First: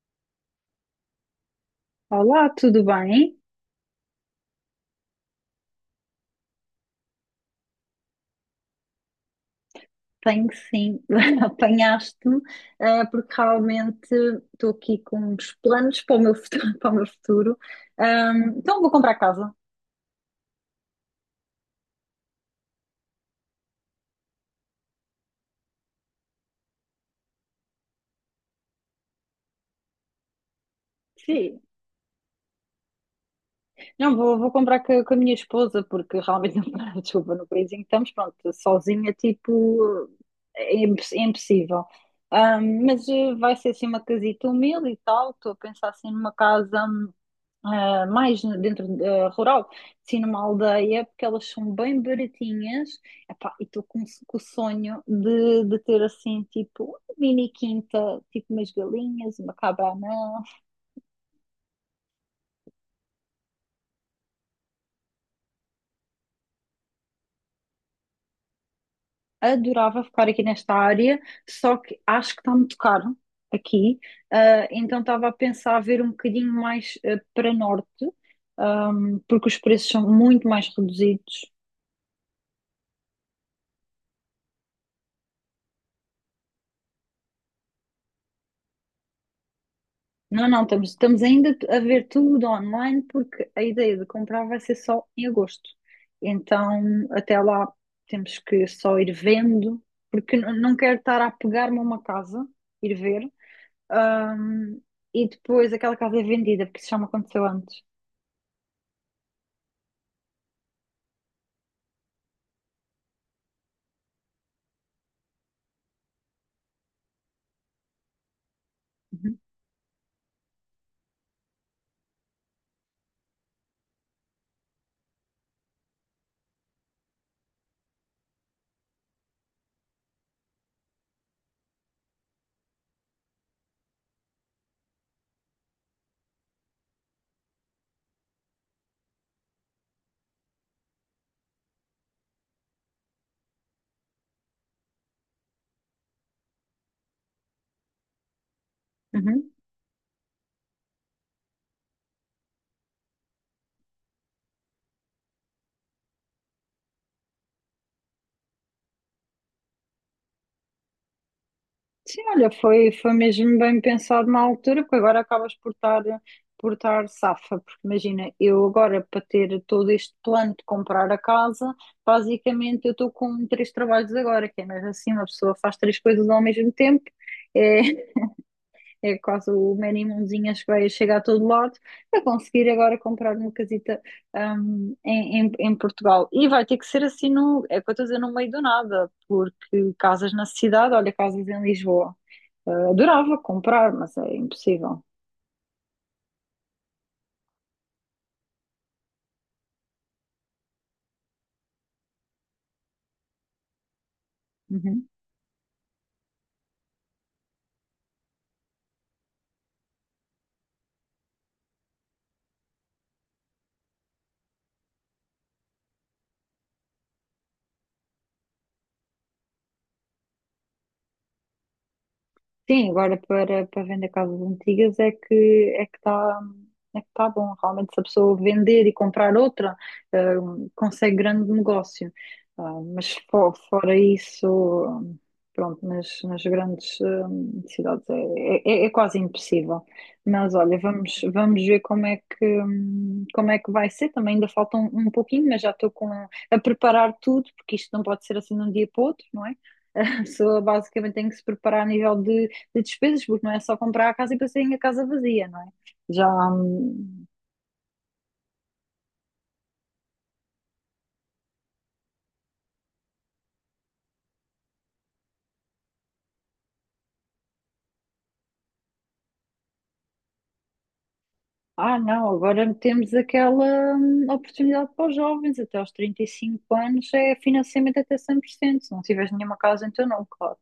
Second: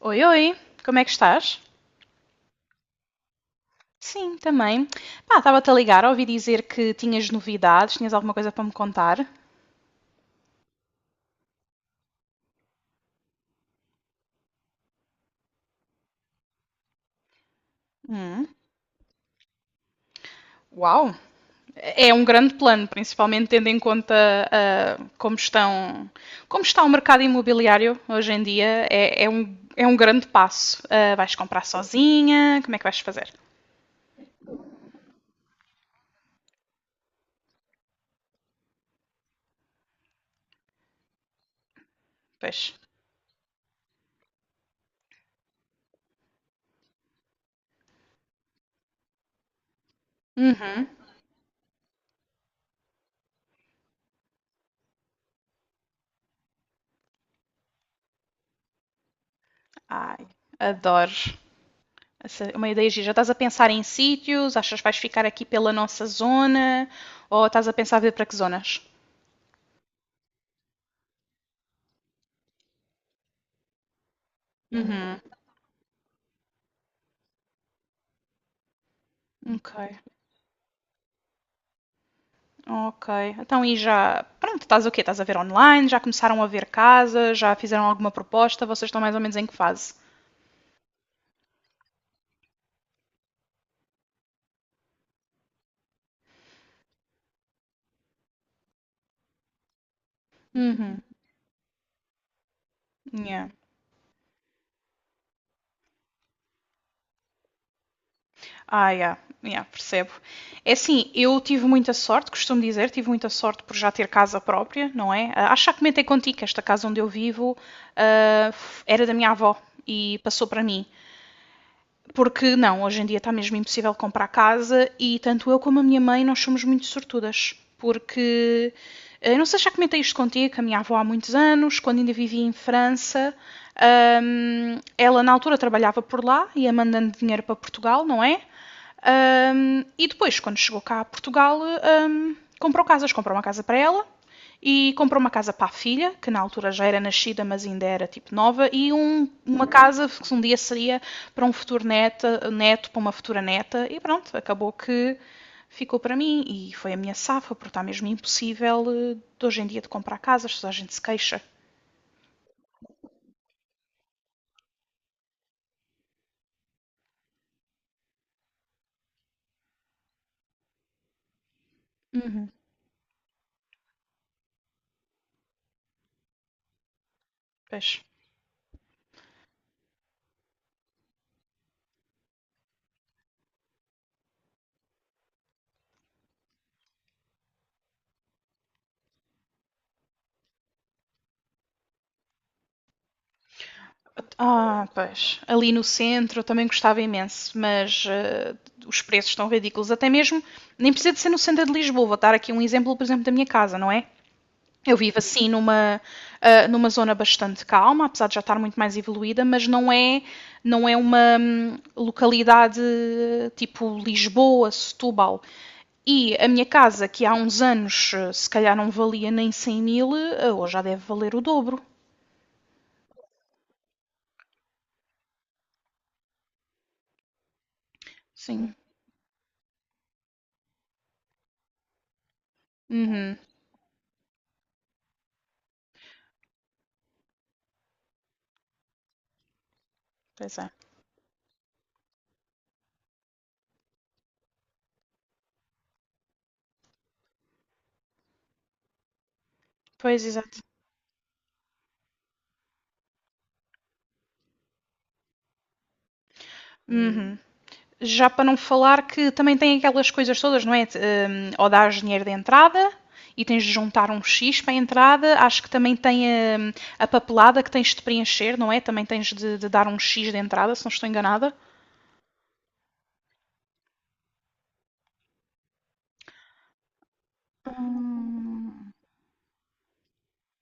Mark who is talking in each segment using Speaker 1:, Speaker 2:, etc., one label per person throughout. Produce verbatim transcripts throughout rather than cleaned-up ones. Speaker 1: Oi, oi, como é que estás?
Speaker 2: Olá, tudo bem?
Speaker 1: Sim, também. Pá, estava-te a ligar, ouvi dizer que tinhas novidades, tinhas alguma coisa para me contar.
Speaker 2: Tenho sim, apanhaste-me, eh, porque realmente estou aqui com uns planos para o meu futuro. Para o meu futuro.
Speaker 1: Hum,
Speaker 2: Ahm, então vou comprar casa.
Speaker 1: uau! É um grande plano, principalmente tendo em conta ah, como estão, como está o mercado imobiliário hoje em dia. É, é um, é um grande passo. Ah, vais
Speaker 2: Sim,
Speaker 1: comprar sozinha? Como é que vais fazer?
Speaker 2: não, vou, vou comprar co- com, a minha esposa, porque realmente, não, desculpa, no país em que estamos, pronto, sozinha, tipo, é, imposs- é impossível.
Speaker 1: Pois.
Speaker 2: Ahm, mas eh, vai ser assim uma casita humilde e tal, estou a pensar assim numa casa. Hum, ah, mais no- dentro da rural, sim, numa
Speaker 1: Uhum.
Speaker 2: aldeia, porque elas são bem baratinhas. Epá, e estou com, com o sonho de, de ter assim, tipo, uma mini quinta, tipo umas galinhas, uma cabana.
Speaker 1: Ai, adoro. Essa é uma ideia gira. Já estás a pensar em sítios? Achas que vais ficar aqui pela nossa zona? Ou estás a pensar ver para que zonas?
Speaker 2: Adorava ficar aqui nesta área, só que acho que está muito caro aqui. Ah, então
Speaker 1: Uhum.
Speaker 2: estava a pensar a ver um bocadinho mais ah, para norte, ahm, porque os
Speaker 1: Ok,
Speaker 2: preços são muito mais reduzidos.
Speaker 1: ok. Então, e já. Pronto, estás o quê? Estás a ver online? Já começaram a ver casas? Já fizeram alguma proposta? Vocês estão mais ou menos em que fase?
Speaker 2: Não, não, estamos, estamos ainda a ver tudo online porque a ideia de comprar vai ser só em agosto. Então, até lá temos que só ir vendo, porque n- não quero
Speaker 1: Uhum.
Speaker 2: estar a pegar-me a uma casa, ir ver,
Speaker 1: Yeah.
Speaker 2: ahm, e depois aquela casa é vendida, porque isso já me aconteceu antes.
Speaker 1: Ah, yeah. Yeah, percebo. É assim, eu tive muita sorte, costumo dizer, tive muita sorte por já ter casa própria, não é? Ah, Acho que já comentei contigo que esta casa onde eu vivo ah, f- era da minha
Speaker 2: Uhum,
Speaker 1: avó e passou para mim. Porque não, hoje em dia está mesmo impossível comprar casa e tanto eu como a minha mãe nós somos muito sortudas. Porque, eh, eu não sei se já comentei isto contigo, que a minha avó há muitos anos, quando ainda vivia em França, hum, ela na altura trabalhava por lá, ia mandando dinheiro para Portugal, não é? Um, e depois, quando chegou cá a Portugal, um, comprou casas. Comprou uma casa para ela e comprou uma casa para a filha, que na altura já era nascida, mas ainda era tipo nova, e um-
Speaker 2: uhum.
Speaker 1: uma casa que um dia seria para um futuro neta, neto, para uma futura neta. E pronto, acabou que ficou para mim e foi a minha safa, porque está mesmo impossível eh, de hoje em dia de comprar casas, toda a gente se queixa.
Speaker 2: Sim, olha, foi, foi mesmo bem pensado na altura, porque agora acabas por estar, por estar safa, porque imagina, eu agora para ter todo este plano de comprar a casa,
Speaker 1: Uhum.
Speaker 2: basicamente eu estou com três trabalhos agora, que é mesmo assim, uma pessoa faz três coisas ao mesmo tempo, é,
Speaker 1: Pois.
Speaker 2: é quase o man em mãozinhas que vai chegar a todo lado, para conseguir agora comprar uma casita, hum, em, em, em Portugal. E vai ter que ser assim, no, é o que eu estou a dizer, no meio do nada, porque casas na cidade, olha, casas em Lisboa. Eh, adorava comprar, mas é
Speaker 1: Ah,
Speaker 2: impossível.
Speaker 1: pois. Ali no centro eu também gostava imenso, mas eh, os preços estão ridículos. Até mesmo, nem precisa de ser no centro de Lisboa. Vou dar aqui um exemplo, por exemplo, da minha casa, não é? Eu
Speaker 2: Uhum.
Speaker 1: vivo assim numa, ah, numa zona bastante calma, apesar de já estar muito mais evoluída, mas não é, não é uma hum, localidade tipo Lisboa, Setúbal. E a minha casa, que há uns anos eh, se calhar não valia nem cem mil, eh, hoje já deve valer o dobro.
Speaker 2: Sim, agora para, para vender casas antigas é que é que está é que tá bom. Realmente, se a pessoa
Speaker 1: Sim.
Speaker 2: vender e comprar outra, eh, consegue grande negócio. Ah, mas
Speaker 1: Uhum.
Speaker 2: fo- fora isso, pronto, nas, nas grandes eh, cidades é, é, é é quase impossível. Mas
Speaker 1: Pois é.
Speaker 2: olha, vamos, vamos ver como é que, hum, como é que vai ser. Também ainda falta um, um pouquinho, mas já estou com, a preparar tudo, porque isto não pode ser assim de um dia para o outro, não é? A
Speaker 1: Pois, exato.
Speaker 2: pessoa basicamente tem que se preparar a nível de de despesas, porque não é só comprar a casa e passarem a casa vazia, não é? Já. hum,
Speaker 1: Uhum. Já para não falar que também tem aquelas coisas todas, não é? Hum, ou dás dinheiro de entrada e tens de juntar um X para a entrada. Acho que também tem hum, a, papelada que tens de preencher, não é? Também tens de, de dar um X de entrada, se não estou enganada.
Speaker 2: ah, não, agora temos aquela hum, oportunidade para os jovens, até aos trinta e cinco anos é financiamento até cem por cento
Speaker 1: Hum,
Speaker 2: se não tiveres nenhuma casa, então não, claro.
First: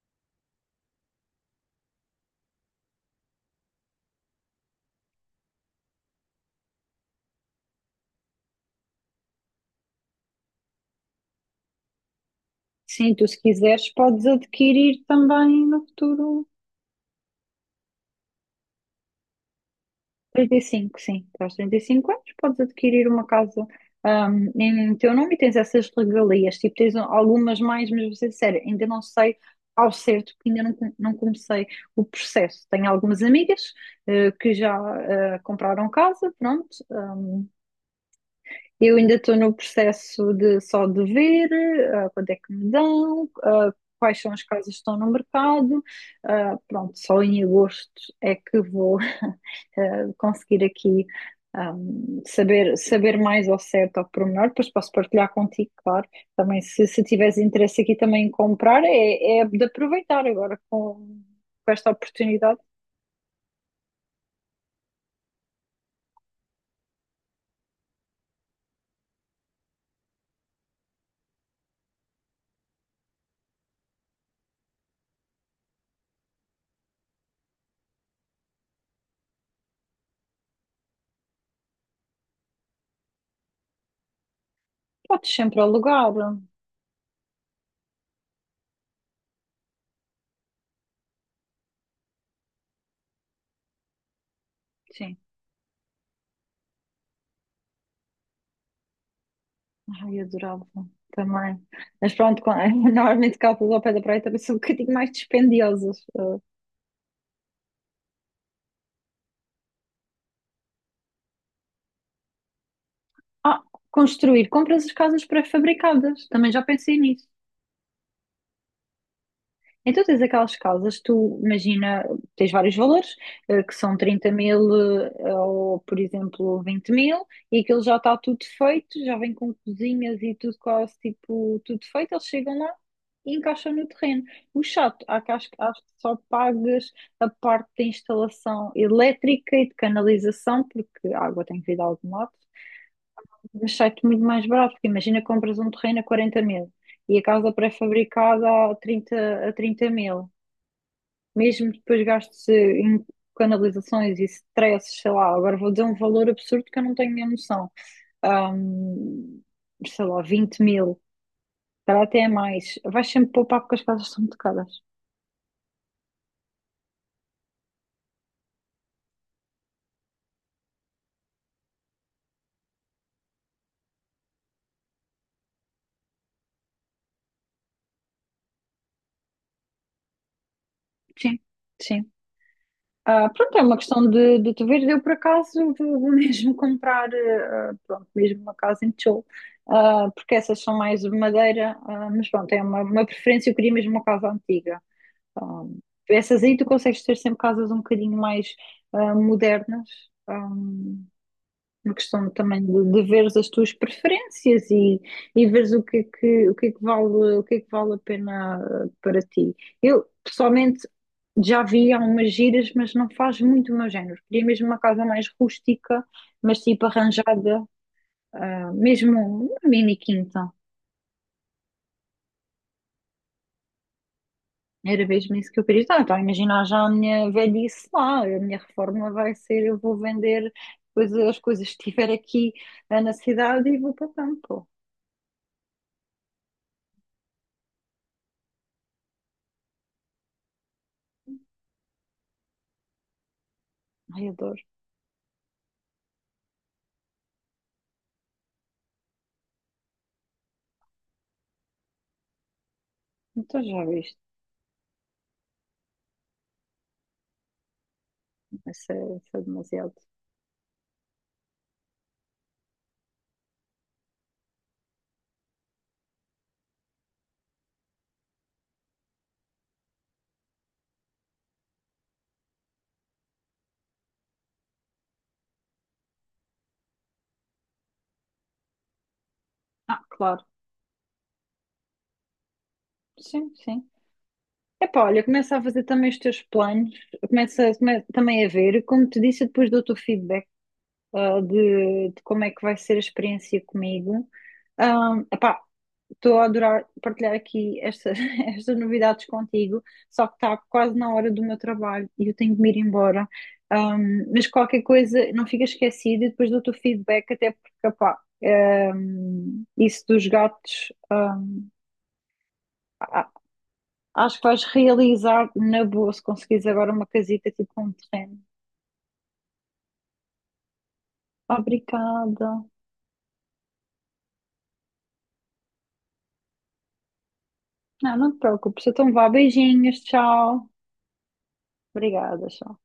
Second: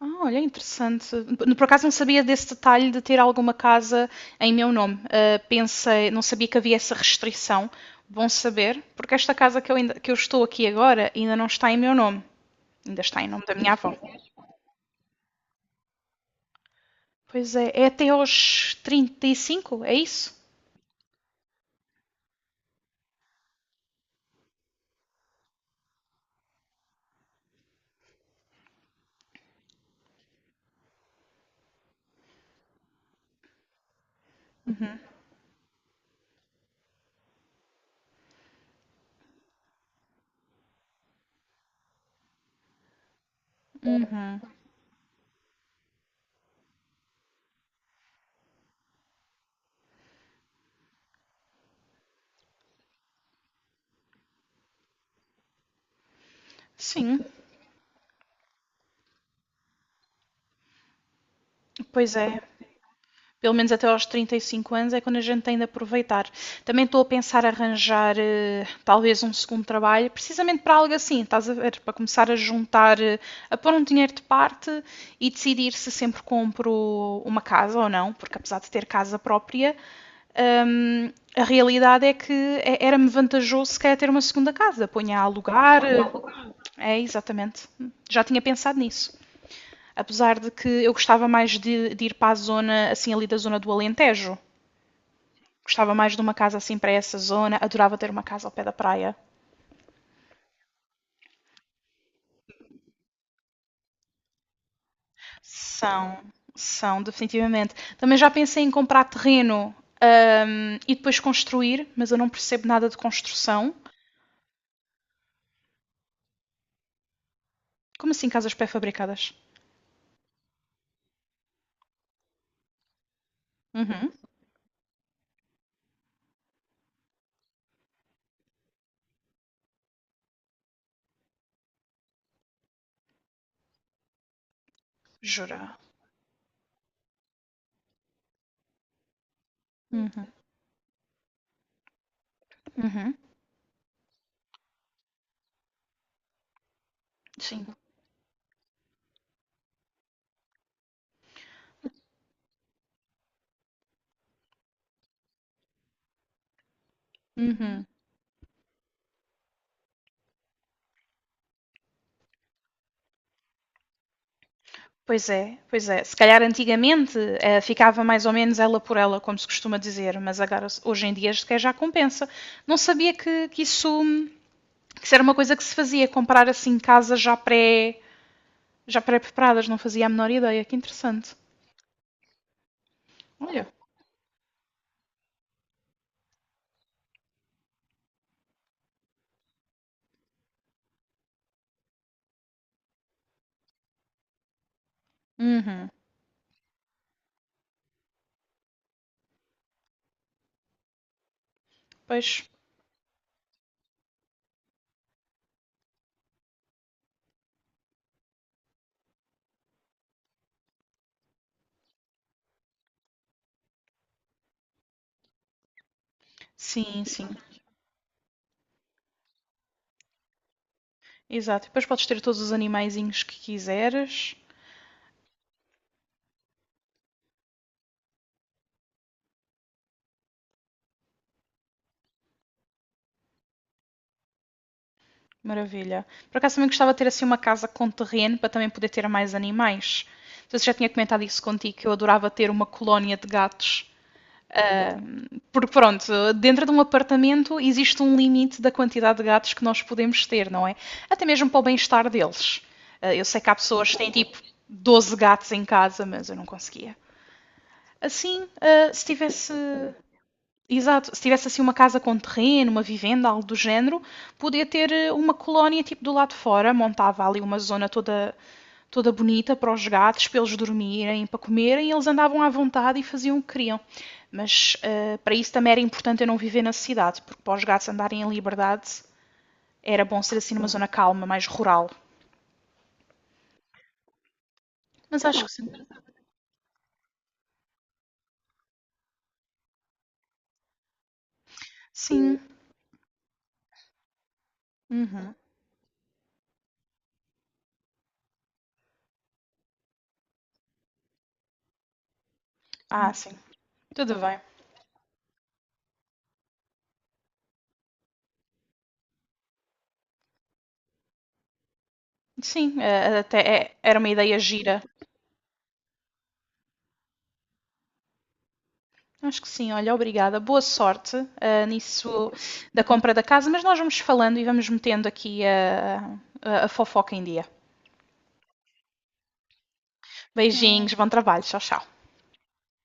Speaker 1: Ah, olha, interessante. Por acaso não sabia desse detalhe de ter alguma casa em meu nome. Ah, pensei, não sabia que havia essa restrição. Bom saber, porque esta casa que eu, ainda- que eu estou aqui agora ainda não está em meu nome. Ainda
Speaker 2: Sim,
Speaker 1: está
Speaker 2: tu
Speaker 1: em
Speaker 2: se
Speaker 1: nome da minha
Speaker 2: quiseres
Speaker 1: avó.
Speaker 2: podes adquirir também no futuro
Speaker 1: Pois é, é até aos trinta e cinco é isso?
Speaker 2: trinta e cinco sim. Aos trinta e cinco anos podes adquirir uma casa ahm, em teu nome e tens essas regalias. Tipo, tens algumas mais, mas vou ser sério, ainda não sei ao certo, porque ainda não, com- não comecei o processo. Tenho algumas amigas eh, que já eh, compraram casa, pronto, eu ainda estou no processo de só de ver ah, quanto é que me dão, ah, quais são as casas que estão no mercado. Ah, pronto, só em agosto é que vou ah, conseguir aqui ah, saber, saber mais ao certo, ao pormenor. Depois posso partilhar contigo, claro. Também, se, se
Speaker 1: Sim,
Speaker 2: tiveres interesse aqui também em comprar, é, é de aproveitar agora com, com esta
Speaker 1: pois é.
Speaker 2: oportunidade.
Speaker 1: Pelo menos até aos trinta e cinco anos é quando a gente tem de aproveitar. Também estou a pensar arranjar eh, talvez um segundo trabalho, precisamente para algo assim, estás a ver? Para começar a juntar, eh, a pôr um dinheiro de parte e decidir se sempre compro uma casa ou não, porque apesar de ter casa própria, hum, a realidade é que é- era-me vantajoso se calhar ter uma segunda casa. Ponha a
Speaker 2: Podes sempre
Speaker 1: alugar, eh,
Speaker 2: alugar,
Speaker 1: é, exatamente. Já tinha pensado nisso. Apesar de que eu gostava mais de, de ir para a zona, assim, ali da zona do Alentejo.
Speaker 2: sim.
Speaker 1: Gostava mais de uma casa assim para essa zona. Adorava ter uma casa ao pé da praia.
Speaker 2: Ai, eu adorava também. Mas pronto, com- normalmente casas ao pé da praia também são um bocadinho mais dispendiosas.
Speaker 1: São, São, definitivamente. Também já pensei em comprar terreno hum, e depois construir, mas eu não percebo nada de
Speaker 2: Ah,
Speaker 1: construção.
Speaker 2: Construir, compras as casas pré-fabricadas. Também já pensei nisso.
Speaker 1: Como assim casas pré-fabricadas?
Speaker 2: Então tens aquelas casas, tu imagina, tens vários valores, eh, que são
Speaker 1: Uhum.
Speaker 2: trinta mil eh, ou, por exemplo, vinte mil, e aquilo já está tudo feito, já vem com cozinhas e tudo quase, tipo, tudo feito, eles chegam lá e encaixam no terreno. O chato, há que acho que
Speaker 1: Jura?
Speaker 2: acho que só pagas a parte da instalação elétrica e de
Speaker 1: Uhum.
Speaker 2: canalização, porque a água tem que vir de algum lado,
Speaker 1: Uhum.
Speaker 2: mas sai-te muito mais barato, porque imagina compras um terreno a quarenta mil. E a casa
Speaker 1: Sim.
Speaker 2: pré-fabricada a trinta a trinta mil mesmo depois gastos eh, em canalizações e stresses, sei lá, agora vou dizer um valor absurdo que eu não tenho a noção.
Speaker 1: Uhum.
Speaker 2: Ahm, Sei lá, vinte mil, para até é mais, vais sempre poupar porque as casas são muito caras.
Speaker 1: Pois é, pois é. Se calhar antigamente eh, ficava mais ou menos ela por ela, como se costuma dizer, mas agora hoje em dia sequer já compensa. Não sabia que, que isso, que isso era uma coisa que se fazia, comprar assim casas já pré, já pré-preparadas, não fazia a menor ideia. Que interessante.
Speaker 2: Sim, sim. Ah, pronto, é
Speaker 1: Olha.
Speaker 2: uma questão de, de tu ver. Eu, por acaso, vou, vou mesmo comprar, eh, ah, pronto, mesmo uma casa em tijolo, ah, porque essas são mais de madeira, ah, mas pronto, é uma, uma preferência. Eu queria mesmo uma casa antiga. Um,
Speaker 1: Uhum.
Speaker 2: Essas aí tu consegues ter sempre casas um bocadinho mais ah, modernas, um, uma questão
Speaker 1: Pois,
Speaker 2: também de, de veres as tuas preferências e, e veres o que é que, o que é que vale, o que é que vale a pena ah, para ti. Eu, pessoalmente, já vi algumas giras, mas não faz muito o meu género. Queria mesmo uma casa mais rústica, mas tipo
Speaker 1: sim, sim.
Speaker 2: arranjada, ah, mesmo uma mini quinta.
Speaker 1: Exato. Depois podes ter todos os animaizinhos que quiseres.
Speaker 2: Era mesmo isso que eu queria. Então, imagina já a minha velhice lá, a minha reforma vai ser, eu vou vender coisas, as coisas que tiver aqui eh, na cidade e vou para o campo.
Speaker 1: Maravilha. Por acaso também gostava de ter assim uma casa com terreno para também poder ter mais animais. Não sei se já tinha comentado isso contigo, que eu adorava ter uma colónia de gatos.
Speaker 2: Ai, adoro.
Speaker 1: Porque pronto, dentro de um apartamento existe um limite da quantidade de gatos que nós podemos ter, não é? Até mesmo para o bem-estar deles. Eh, Eu sei que há
Speaker 2: Então já
Speaker 1: pessoas que têm
Speaker 2: viste,
Speaker 1: tipo doze gatos em casa, mas eu não conseguia. Assim, eh,
Speaker 2: isso
Speaker 1: se
Speaker 2: é, isso é
Speaker 1: tivesse
Speaker 2: demasiado.
Speaker 1: exato, se tivesse assim uma casa com terreno, uma vivenda, algo do género, podia ter eh, uma colónia tipo do lado de fora, montava ali uma zona toda toda bonita para os gatos, para eles dormirem, para comerem, e eles andavam à vontade e faziam o que queriam. Mas eh, para isso também era importante eu não viver na cidade, porque para os gatos andarem em liberdade
Speaker 2: Ah,
Speaker 1: era bom ser
Speaker 2: claro,
Speaker 1: assim numa zona calma, mais rural.
Speaker 2: sim, sim. Epá, olha,
Speaker 1: Mas acho que
Speaker 2: começa a
Speaker 1: sim.
Speaker 2: fazer também os teus planos, começa, come- também a ver, como te disse, eu depois dou-te o feedback ah, de, de
Speaker 1: Sim.
Speaker 2: como é que vai ser a experiência comigo. Ah,
Speaker 1: Uhum.
Speaker 2: epá, estou a adorar partilhar aqui estas, estas novidades contigo, só que está quase na hora do meu trabalho e eu tenho de me ir
Speaker 1: Ah,
Speaker 2: embora.
Speaker 1: sim. Tudo
Speaker 2: Ahm,
Speaker 1: bem.
Speaker 2: mas qualquer coisa, não fica esquecido e depois dou-te o feedback, até porque, pá, um, isso dos gatos, ahm,
Speaker 1: Sim, eh,
Speaker 2: a-
Speaker 1: até é- era uma
Speaker 2: acho
Speaker 1: ideia
Speaker 2: que vais
Speaker 1: gira.
Speaker 2: realizar na boa se conseguires agora uma casita tipo com um terreno.
Speaker 1: Acho que sim, olha, obrigada. Boa sorte, ah, nisso
Speaker 2: Obrigada.
Speaker 1: da compra da casa, mas nós vamos falando e vamos metendo aqui a, a- a fofoca em dia.
Speaker 2: Não, não te preocupes, então vá, beijinhos, tchau.
Speaker 1: Beijinhos, bom trabalho, tchau, tchau.
Speaker 2: Obrigada, tchau.